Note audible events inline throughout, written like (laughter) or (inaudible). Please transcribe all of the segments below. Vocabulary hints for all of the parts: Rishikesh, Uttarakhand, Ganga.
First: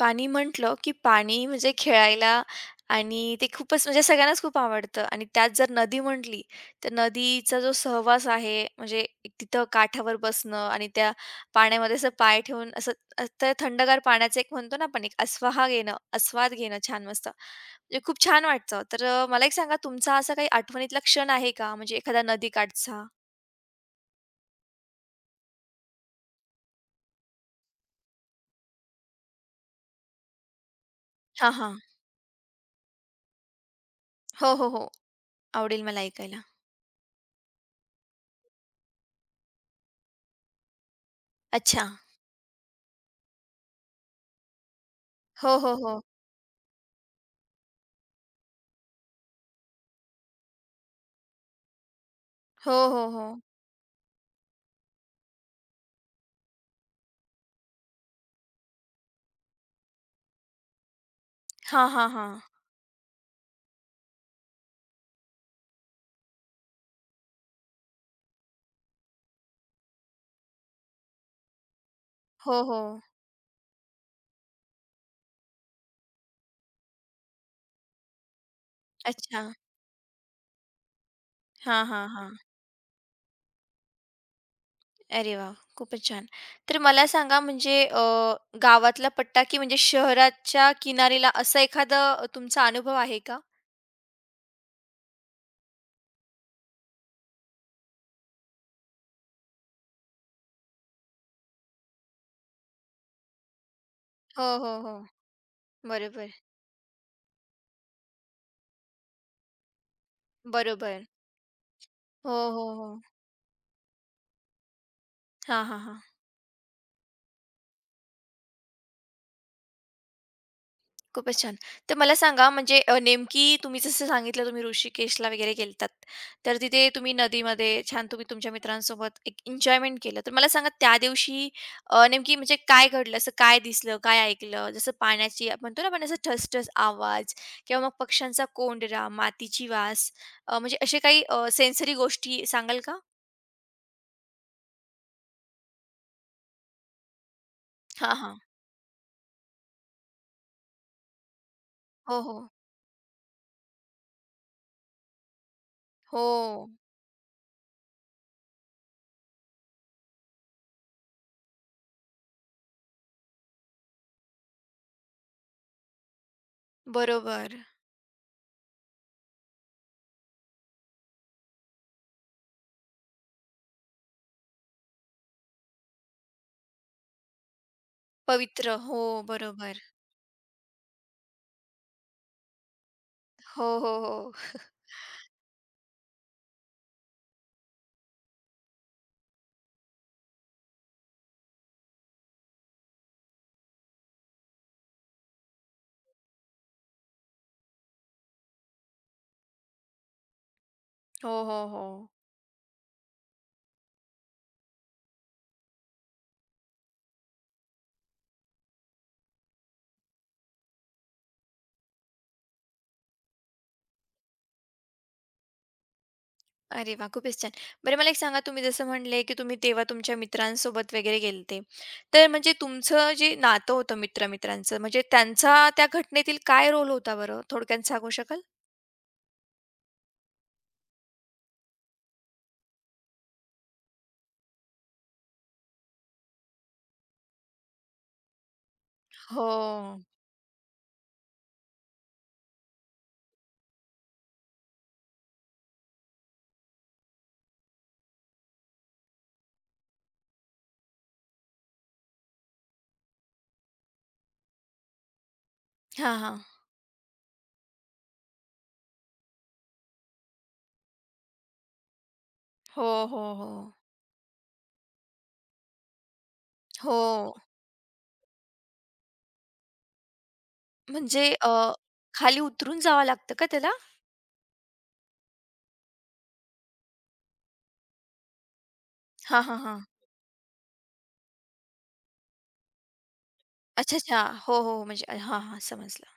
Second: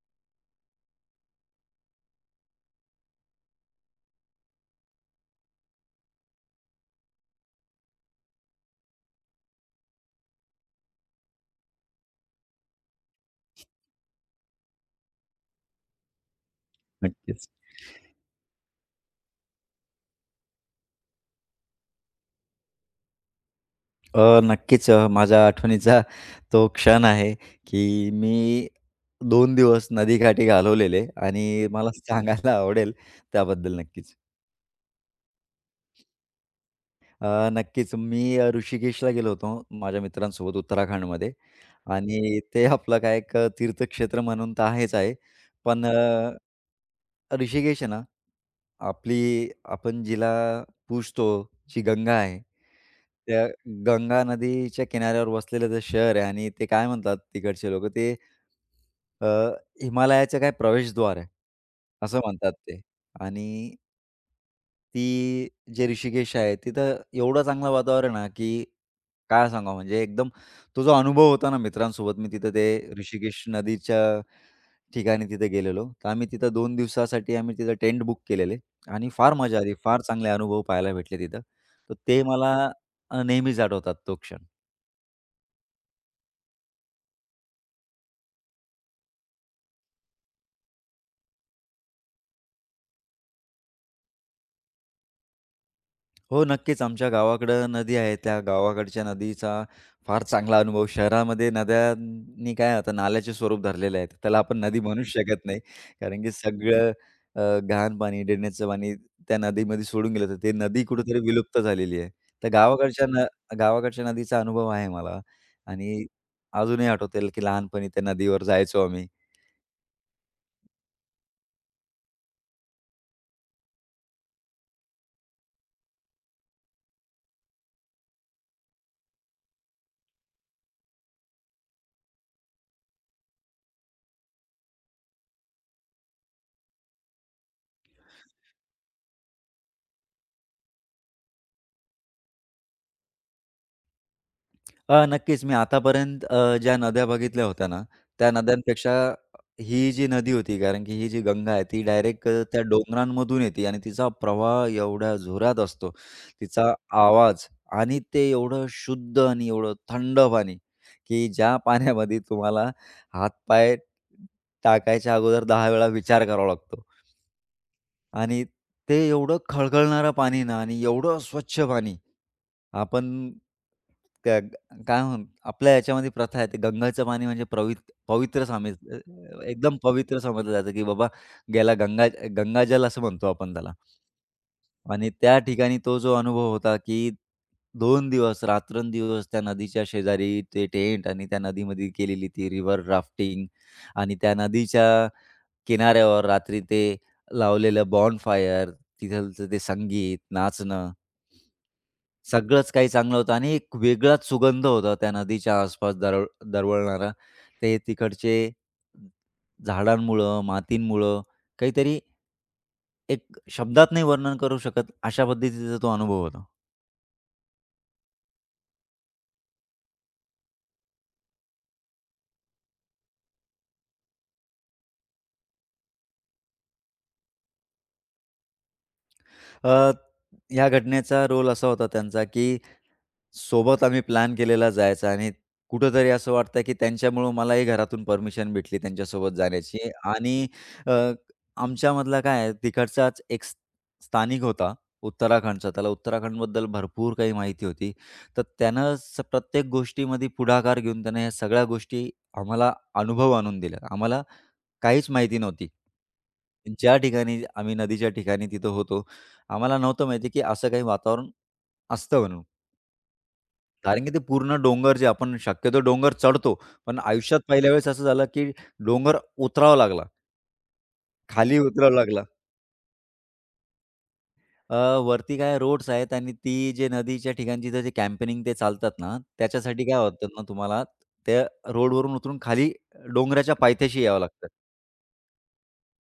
पाणी म्हटलं, की पाणी म्हणजे खेळायला आणि ते खूपच म्हणजे सगळ्यांनाच खूप आवडतं आणि त्यात जर नदी म्हटली, तर नदीचा जो सहवास आहे, म्हणजे एक तिथं काठावर बसणं आणि त्या पाण्यामध्ये असं पाय ठेवून असं त्या थंडगार पाण्याचं एक म्हणतो ना आपण एक आस्वाहा घेणं, आस्वाद घेणं छान मस्त. नक्कीच. म्हणजे खूप छान वाटतं. तर मला एक सांगा तुमचा असा काही आठवणीतला क्षण आहे का? म्हणजे एखादा नदीकाठचा? नक्कीच माझ्या आठवणीचा तो क्षण आहे, की मी दोन दिवस नदीकाठी घालवलेले हां, आणि हां. मला सांगायला आवडेल त्याबद्दल नक्कीच. हो, हो, हो. आवडेल मला ऐकायला. नक्कीच मी ऋषिकेशला गेलो होतो माझ्या मित्रांसोबत उत्तराखंडमध्ये अच्छा. आणि ते आपलं काय एक तीर्थक्षेत्र म्हणून तर आहेच आहे. हो, हो, पण हो. अ, ऋषिकेश आहे ना आपण जिला पूजतो, जी गंगा आहे, हो, हो, हो. त्या गंगा नदीच्या किनाऱ्यावर वसलेलं ते शहर आहे आणि ते काय म्हणतात तिकडचे लोकं ते अ, हिमालयाचं काय प्रवेशद्वार आहे, हां, हां, असं हां. म्हणतात ते आणि ती जे ऋषिकेश आहे, तिथं एवढं चांगलं वातावरण आहे ना, की काय सांगावं म्हणजे एकदम तो जो अनुभव होता ना मित्रांसोबत मी तिथं हो, हो. ते ऋषिकेश नदीच्या ठिकाणी तिथे गेलेलो. तर आम्ही तिथं 2 दिवसासाठी आम्ही तिथं टेंट बुक केलेले आणि फार अच्छा. मजा आली. फार चांगले अनुभव पाहायला भेटले तिथं. हां, तर हां, ते हां. मला नेहमीच आठवतात तो क्षण. अरे वाह! खूपच छान. तर मला सांगा म्हणजे गावातला पट्टा की म्हणजे शहराच्या किनारीला असा एखादा तुमचा अनुभव आहे का? हो, नक्कीच. आमच्या गावाकडं नदी आहे. त्या गावाकडच्या नदीचा फार चांगला अनुभव. शहरामध्ये नद्यांनी काय आता नाल्याचे स्वरूप धरलेले आहेत. त्याला हो, आपण हो, नदी हो. म्हणूच शकत नाही. कारण की बरोबर. सगळं घाण पाणी, ड्रेनेजचं पाणी त्या नदीमध्ये सोडून गेलं, तर ते नदी बरोबर. कुठेतरी विलुप्त झालेली आहे. हो, तर हो, हो. गावाकडच्या न गावाकडच्या नदीचा अनुभव आहे मला हां, हां, हां. आणि अजूनही आठवतं की लहानपणी त्या नदीवर जायचो आम्ही. खूपच छान. तर मला सांगा म्हणजे नेमकी तुम्ही जसं सांगितलं तुम्ही ऋषिकेशला वगैरे गेलात. तर तिथे तुम्ही नदीमध्ये छान तुम्ही तुमच्या मित्रांसोबत एक एन्जॉयमेंट केलं. तर मला सांगा त्या दिवशी नेमकी म्हणजे काय घडलं? असं काय दिसलं? काय ऐकलं? जसं पाण्याची आपण म्हणतो ना आपण असं ठसठस आवाज किंवा मग पक्ष्यांचा कोंडरा, मातीची वास म्हणजे असे काही सेन्सरी गोष्टी सांगाल का? नक्कीच. मी आतापर्यंत ज्या नद्या बघितल्या होत्या ना, हां, त्या हां. नद्यांपेक्षा ही जी नदी होती, कारण की ही जी गंगा आहे, ती हो, डायरेक्ट हो. त्या डोंगरांमधून येते आणि तिचा प्रवाह एवढ्या जोरात असतो. हो. तिचा आवाज आणि ते एवढं शुद्ध आणि एवढं थंड पाणी, की ज्या पाण्यामध्ये तुम्हाला हातपाय टाकायच्या अगोदर 10 वेळा विचार करावा लागतो बरोबर. आणि ते एवढं खळखळणारं पाणी ना आणि एवढं स्वच्छ पाणी आपण त्या काय म्हणू आपल्या याच्यामध्ये प्रथा आहे, ते गंगाचं पाणी म्हणजे पवित्र समज पवित्र. हो, एकदम बरोबर. पवित्र समजलं जातं, की बाबा गेला गंगाजल असं म्हणतो आपण त्याला. हो, हो, हो. आणि त्या ठिकाणी तो जो अनुभव होता, की 2 दिवस रात्रंदिवस त्या नदीच्या शेजारी ते टेंट आणि त्या नदीमध्ये केलेली ती रिव्हर राफ्टिंग आणि त्या नदीच्या किनाऱ्यावर रात्री ते लावलेलं बॉनफायर, तिथलचं ते संगीत, नाचणं. हो, हो, हो. सगळंच काही चांगलं होतं आणि एक वेगळाच सुगंध होता त्या नदीच्या आसपास दरवळणारा. ते तिकडचे झाडांमुळं, मातींमुळं काहीतरी एक शब्दात नाही वर्णन करू शकत, अशा पद्धतीचा तो अनुभव होता. अरे वाह! खूपच छान. बरं मला एक सांगा तुम्ही जसं म्हणले, की तुम्ही तेव्हा तुमच्या मित्रांसोबत वगैरे गेलते. तर म्हणजे तुमचं जे नातं होतं मित्र-मित्रांचं म्हणजे त्यांचा त्या घटनेतील काय रोल होता बरं? थोडक्यात सांगू शकाल? अ, ह्या घटनेचा रोल असा होता त्यांचा की सोबत आम्ही प्लॅन केलेला जायचा आणि कुठेतरी असं वाटतं, की त्यांच्यामुळं मलाही घरातून परमिशन भेटली त्यांच्यासोबत हो. जाण्याची आणि अ, आमच्यामधला काय आहे तिकडचाच एक स्थानिक होता उत्तराखंडचा. त्याला उत्तराखंडबद्दल भरपूर काही माहिती होती. तर त्यानं प्रत्येक गोष्टीमध्ये पुढाकार घेऊन त्यानं ह्या सगळ्या गोष्टी आम्हाला अनुभव आणून दिला. आम्हाला काहीच माहिती नव्हती. हां, हां. ज्या ठिकाणी आम्ही नदीच्या ठिकाणी तिथं होतो, आम्हाला नव्हतं माहिती, की असं काही वातावरण असतं म्हणून. हो, हो, हो. कारण की ते पूर्ण डोंगर जे आपण शक्यतो डोंगर चढतो, पण हो. आयुष्यात पहिल्या वेळेस असं झालं, की डोंगर उतरावा लागला, म्हणजे खाली उतरावा लागला. खाली उतरून जावं लागतं का त्याला? अ, वरती काय रोड्स आहेत आणि ती जे नदीच्या ठिकाणची जे कॅम्पेनिंग ते चालतात ना, हां, हां, हां. त्याच्यासाठी काय होतात ना तुम्हाला त्या रोडवरून उतरून खाली डोंगराच्या अच्छा, पायथ्याशी यावं अच्छा. लागतं. हो, हो. म्हणजे हां, हां. समजलं.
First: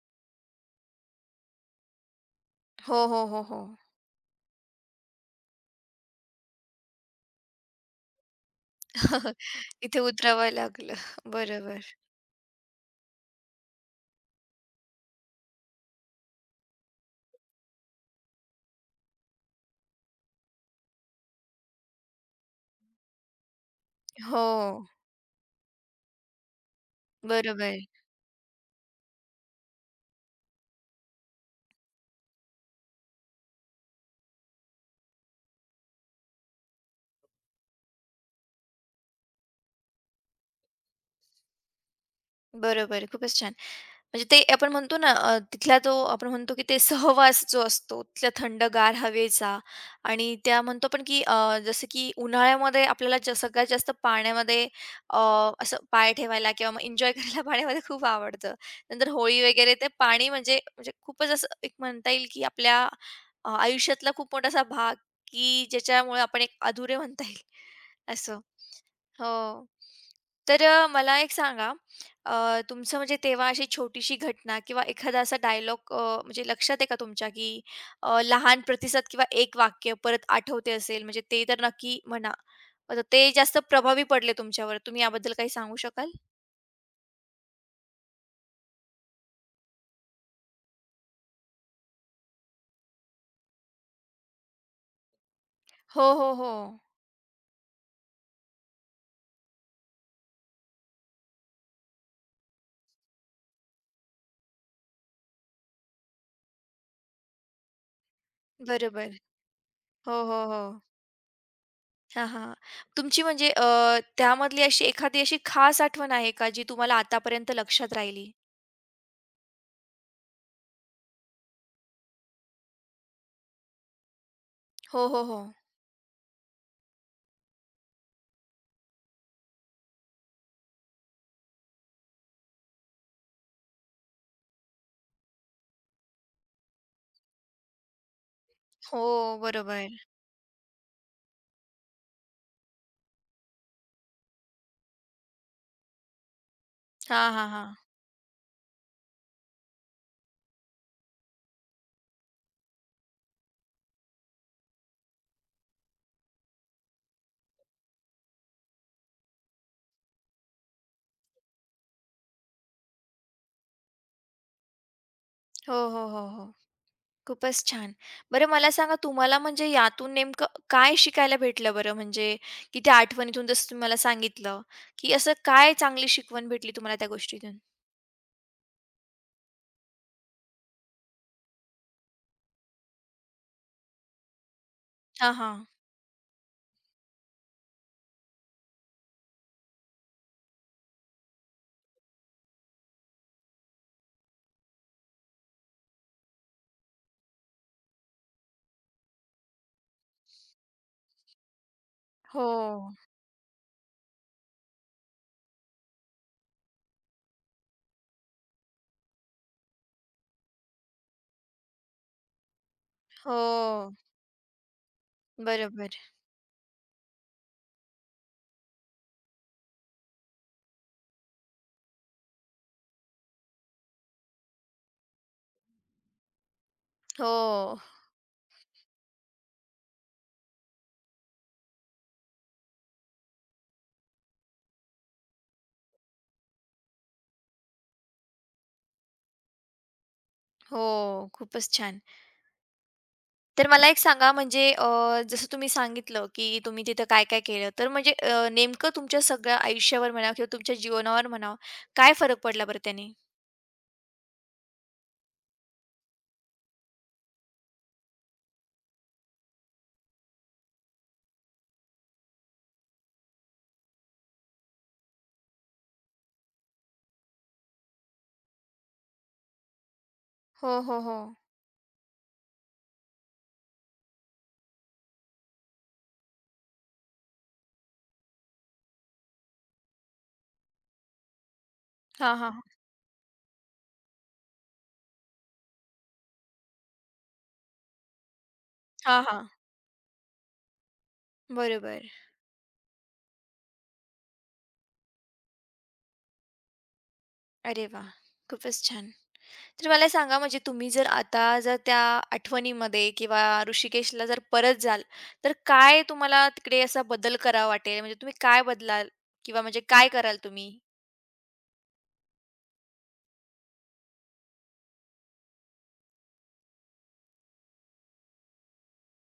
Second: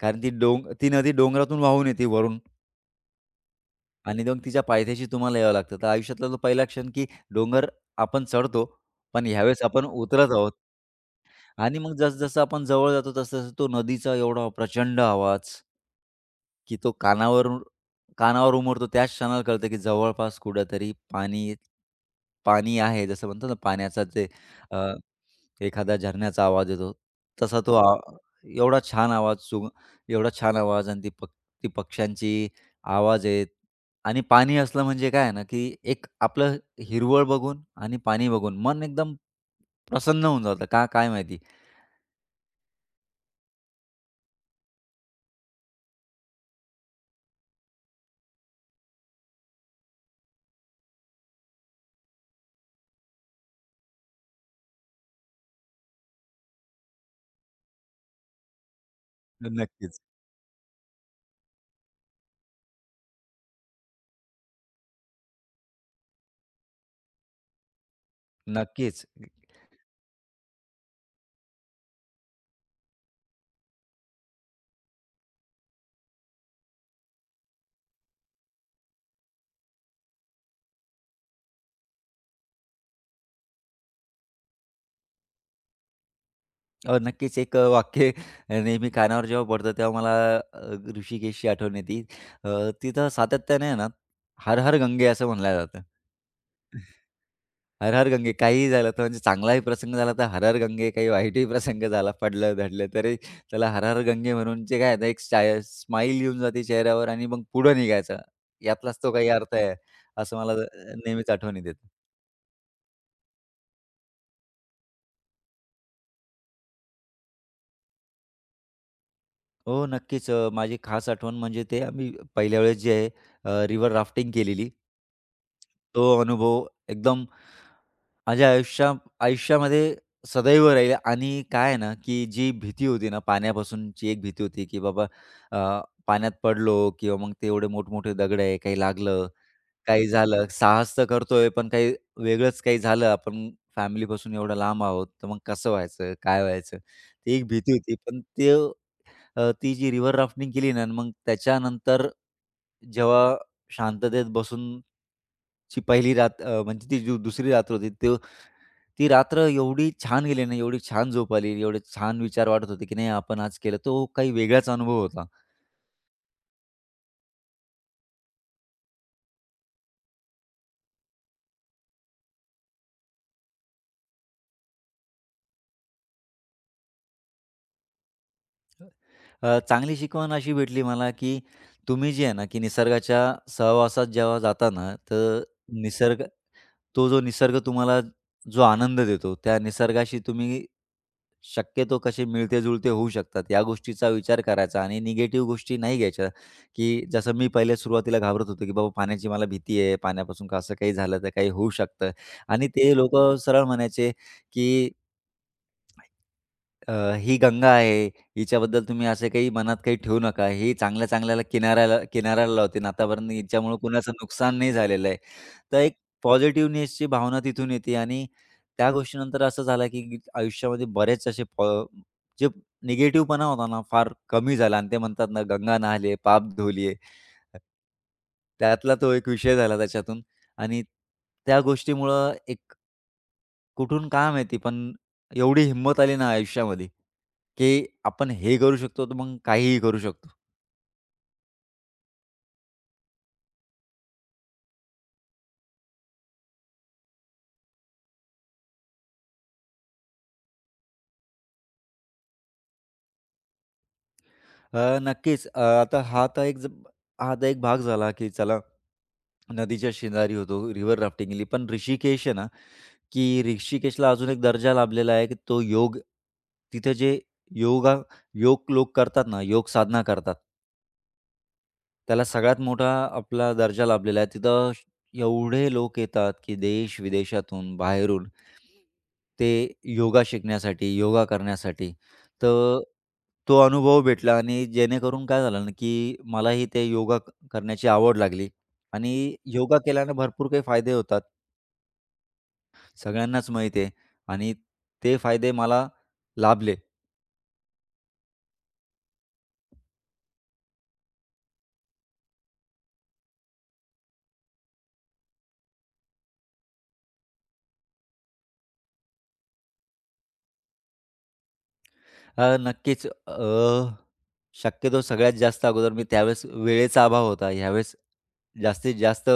कारण ती नदी डोंगरातून वाहून येते वरून हो, हो, हो, हो. आणि मग तिच्या पायथ्याशी तुम्हाला यावं लागतं. तर आयुष्यातला तो पहिला क्षण, की डोंगर आपण चढतो, पण (laughs) ह्यावेळेस आपण इथे उतरत उतरावं आहोत. लागलं. आणि बरोबर. मग जसं-जसं आपण जवळ जातो, तसं तो नदीचा एवढा प्रचंड आवाज, की तो कानावर कानावर उमटतो. त्याच क्षणाला कळतं, की जवळपास कुठेतरी पाणी पाणी आहे. जसं म्हणतो ना, पाण्याचा जे हो. अ, एखादा झरण्याचा आवाज येतो, तसा तो बरोबर. आ एवढा छान आवाज सु एवढा छान आवाज आणि ती पक्ष्यांची आवाज आहेत आणि पाणी असलं म्हणजे काय आहे ना, की एक आपलं हिरवळ बघून आणि पाणी बघून मन एकदम प्रसन्न होऊन जातं. का काय माहिती? बरोबर. खूपच छान. म्हणजे ते आपण म्हणतो ना तिथला तो आपण म्हणतो की ते सहवास जो असतो, तिथल्या थंडगार हवेचा आणि त्या म्हणतो आपण की जसं की उन्हाळ्यामध्ये आपल्याला ज सगळ्यात जास्त पाण्यामध्ये अ, असं पाय ठेवायला किंवा मग एन्जॉय करायला (laughs) पाण्यामध्ये खूप आवडतं. नंतर होळी वगैरे ते नक्कीच. पाणी म्हणजे म्हणजे खूपच असं एक म्हणता येईल की आपल्या आयुष्यातला खूप मोठासा भाग की ज्याच्यामुळे आपण एक अधुरे म्हणता येईल असं. नक्कीच. हो. तर मला एक सांगा तुमचं म्हणजे तेव्हा अशी छोटीशी घटना किंवा एखादा असा डायलॉग म्हणजे लक्षात आहे का तुमच्या की लहान प्रतिसाद किंवा एक वाक्य परत आठवते असेल म्हणजे ते तर नक्की म्हणा. आता ते जास्त प्रभावी पडले तुमच्यावर. तुम्ही याबद्दल काही सांगू शकाल? नक्कीच एक वाक्य नेहमी कानावर जेव्हा पडतं तेव्हा मला अ, ऋषिकेशची आठवण येते. अ, तिथं सातत्याने आहे ना, "हर हर गंगे" असं म्हणलं जातं. हो, हो, हो. हर हर गंगे काहीही झालं तर म्हणजे चांगलाही प्रसंग झाला तर हर हर गंगे, काही वाईटही प्रसंग झाला, पडलं-धडलं तरी त्याला हर हर गंगे म्हणून जे काय आहे ना, एक स्माईल येऊन जाते चेहऱ्यावर आणि मग पुढे निघायचं. यातलाच तो बरोबर. काही अर्थ आहे, हो, असं हो, मला हो. नेहमीच आठवण येते. हां, हां. तुमची म्हणजे त्यामधली अशी एखादी अशी खास आठवण आहे का जी तुम्हाला आतापर्यंत लक्षात राहिली? हो, नक्कीच. माझी खास आठवण म्हणजे ते आम्ही पहिल्या वेळेस जे आहे रिव्हर राफ्टिंग केलेली. हो, हो, हो. तो अनुभव एकदम माझ्या आयुष्या आयुष्यामध्ये सदैव राहील आणि काय आहे ना, की जी भीती होती ना, पाण्यापासूनची एक भीती होती, की बाबा अ, पाण्यात पडलो किंवा मग ते एवढे मोठमोठे दगड आहे, काही हो, लागलं, काही बरोबर. झालं. साहस तर करतोय, पण वेगळंच काही झालं, आपण फॅमिलीपासून एवढं लांब आहोत, तर मग कसं व्हायचं, काय व्हायचं? ती हां, एक हां, भीती हां. होती. पण ती जी रिव्हर राफ्टिंग केली ना, मग त्याच्यानंतर जेव्हा शांततेत बसून ची पहिली रात अ, म्हणजे ती जी दुसरी रात्र होती, ती रात्र एवढी छान गेली ना, एवढी छान झोप आली, एवढे छान विचार वाटत होते, की नाही आपण आज केलं. तो काही वेगळाच अनुभव होता. हो, हो, हो, हो. खूपच छान. बरं मला सांगा तुम्हाला म्हणजे यातून नेमकं काय शिकायला भेटलं बरं? म्हणजे की त्या आठवणीतून जसं तुम्ही मला सांगितलं, की असं काय चांगली शिकवण भेटली तुम्हाला त्या गोष्टीतून? चांगली शिकवण अशी भेटली मला, की तुम्ही जे आहे ना, की निसर्गाच्या सहवासात जेव्हा जाता ना, हां, तर हां. निसर्ग तो जो निसर्ग तुम्हाला जो आनंद देतो, त्या निसर्गाशी तुम्ही शक्यतो कसे मिळते-जुळते होऊ शकतात, या गोष्टीचा विचार करायचा आणि निगेटिव्ह गोष्टी नाही घ्यायच्या, की जसं मी पहिले सुरुवातीला घाबरत होतो, की बाबा पाण्याची मला भीती आहे, पाण्यापासून का असं काही झालं तर काही होऊ शकतं हो, आणि ते लोकं सरळ म्हणायचे, की अ, ही गंगा आहे, हिच्याबद्दल तुम्ही असे काही मनात काही ठेवू नका. ही चांगल्या-चांगल्याला किनाऱ्याला किनाऱ्याला लावते, आतापर्यंत हिच्यामुळे हो. कुणाचं नुकसान नाही झालेलं आहे. तर बरोबर. एक पॉझिटिव्हनेसची भावना तिथून येते आणि त्या गोष्टीनंतर असं झालं, की आयुष्यामध्ये बरेच असे पॉ जे निगेटिव्हपणा होता ना, फार कमी झाला आणि ते म्हणतात ना, गंगा नाहले पाप धुलिये. हो, त्यातला तो एक विषय झाला त्याच्यातून आणि त्या गोष्टीमुळं एक कुठून काय माहिती, पण एवढी हिंमत आली ना आयुष्यामध्ये, की आपण हे करू शकतो, तर मग काहीही करू शकतो. हो. खूपच छान. तर मला एक सांगा म्हणजे जसं तुम्ही सांगितलं, की तुम्ही तिथं काय-काय केलं. तर म्हणजे नेमकं तुमच्या सगळ्या आयुष्यावर म्हणा किंवा तुमच्या जीवनावर म्हणा, काय फरक पडला बरं त्याने? नक्कीच. आता हा तर एक भाग झाला, की चला नदीच्या शेजारी होतो, रिव्हर राफ्टिंगली. पण ऋषिकेश आहे ना, की ऋषिकेशला अजून एक दर्जा लाभलेला आहे, की तो योग तिथं जे योगा योग लोक करतात ना, योग साधना करतात, हो, हो, हो. त्याला सगळ्यात मोठा आपला दर्जा लाभलेला आहे. एवढे लोक येतात, की देश-विदेशातून, बाहेरून ते योगा शिकण्यासाठी, योगा करण्यासाठी. हां, हां. तर तो अनुभव भेटला आणि जेणेकरून काय झालं ना, की मलाही ते योगा क करण्याची आवड लागली आणि हां, हां. योगा केल्याने भरपूर काही फायदे होतात. बरोबर. सगळ्यांनाच माहीत आहे आणि ते फायदे मला लाभले. अरे वाह! खूपच छान. तर मला सांगा म्हणजे तुम्ही जर आता जर त्या आठवणीमध्ये किंवा ऋषिकेशला जर परत जाल, तर काय तुम्हाला तिकडे असा बदल करावा वाटेल? म्हणजे तुम्ही काय बदलाल किंवा म्हणजे काय कराल तुम्ही? नक्कीच. शक्यतो सगळ्यात जास्त अगोदर मी त्यावेळेस वेळेचा अभाव होता. ह्यावेळेस जास्तीत जास्त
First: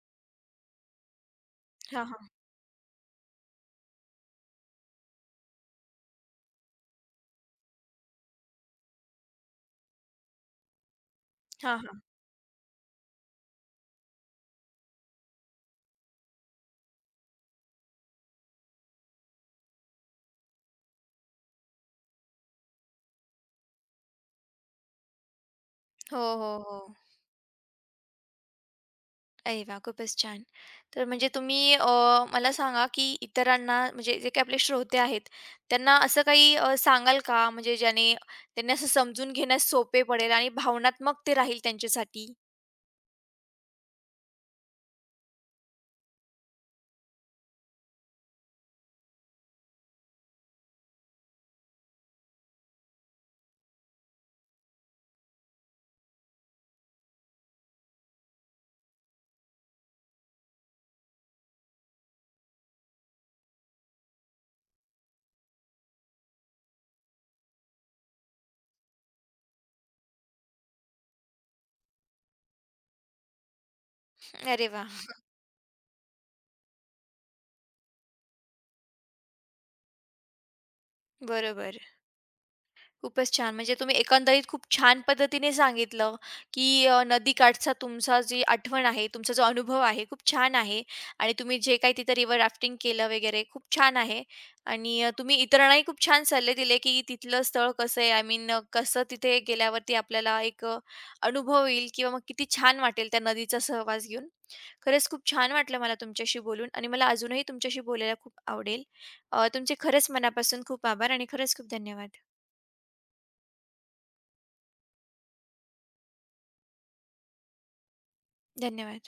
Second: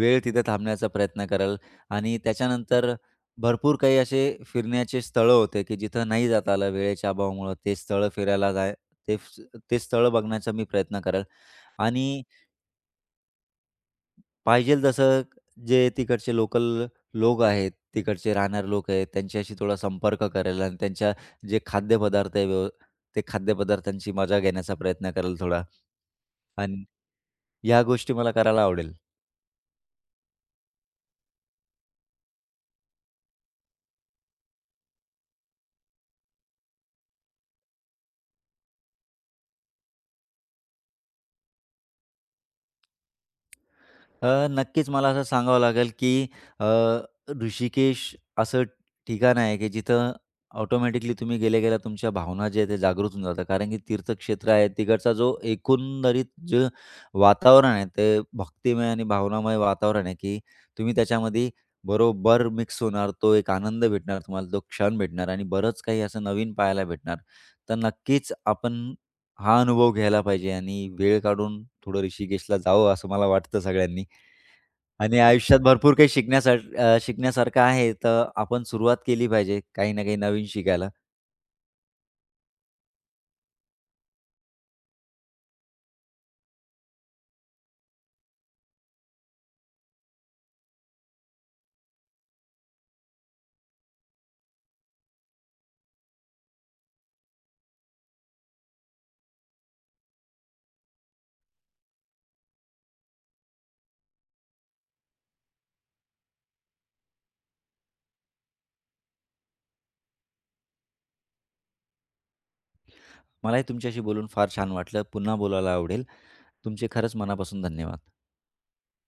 वेळ तिथे थांबण्याचा प्रयत्न करेल हां, आणि हां. त्याच्यानंतर भरपूर काही असे फिरण्याचे स्थळं होते, की जिथं नाही जाता आलं वेळेच्या अभावामुळं. ते स्थळं फिरायला जाय ते फ- ते स्थळं बघण्याचा मी प्रयत्न करेल हां, हां. आणि पाहिजेल तसं जे तिकडचे लोक आहेत, तिकडचे राहणारे लोक आहेत, त्यांच्याशी थोडा संपर्क करायला आणि त्यांच्या जे खाद्यपदार्थ आहे व्यव ते खाद्यपदार्थांची मजा घेण्याचा प्रयत्न करायला थोडा हो, हो, हो. आणि ह्या गोष्टी मला करायला आवडेल. अरे वाह! खूपच छान. तर म्हणजे तुम्ही मला सांगा की इतरांना म्हणजे जे काही आपले श्रोते आहेत, त्यांना असं काही सांगाल का? म्हणजे ज्याने त्यांना असं समजून घेण्यास सोपे पडेल आणि भावनात्मक ते राहील त्यांच्यासाठी? नक्कीच मला असं सांगावं लागेल की अ, ऋषिकेश असं ठिकाण आहे की जिथं ऑटोमॅटिकली तुम्ही गेल्या गेल्या तुमच्या भावना जे आहेत ते जागृत होऊन जातात कारण की तीर्थक्षेत्र आहे तिकडचा जो एकंदरीत जे वातावरण आहे ते भक्तिमय आणि भावनामय वातावरण आहे की तुम्ही त्याच्यामध्ये बरोबर मिक्स होणार तो एक आनंद भेटणार तुम्हाला तो क्षण भेटणार आणि बरंच काही असं नवीन पाहायला भेटणार तर नक्कीच आपण हा अनुभव घ्यायला पाहिजे आणि वेळ काढून थोडं ऋषिकेशला जावं असं मला वाटतं सगळ्यांनी अरे वाह! आणि आयुष्यात भरपूर काही शिकण्यासारखं आहे, तर आपण सुरुवात केली पाहिजे काही ना काही नवीन शिकायला. बरोबर. खूपच छान. म्हणजे तुम्ही एकंदरीत खूप छान पद्धतीने सांगितलं, की नदीकाठचा तुमचा जी आठवण आहे, तुमचा जो अनुभव आहे, खूप छान आहे आणि तुम्ही जे काही तिथं रिव्हर राफ्टिंग केलं वगैरे खूप छान आहे आणि तुम्ही इतरांनाही खूप छान सल्ले दिले, की तिथलं स्थळ कसं आहे, आय मीन कसं तिथे गेल्यावरती आपल्याला एक अनुभव येईल किंवा मग किती छान वाटेल त्या नदीचा सहवास घेऊन. खरंच खूप छान वाटलं मला तुमच्याशी बोलून आणि मला अजूनही तुमच्याशी बोलायला खूप आवडेल. तुमचे खरंच मनापासून खूप आभार आणि खरंच खूप धन्यवाद. मलाही तुमच्याशी बोलून फार छान वाटलं. पुन्हा बोलायला आवडेल. तुमचे खरंच मनापासून धन्यवाद. धन्यवाद.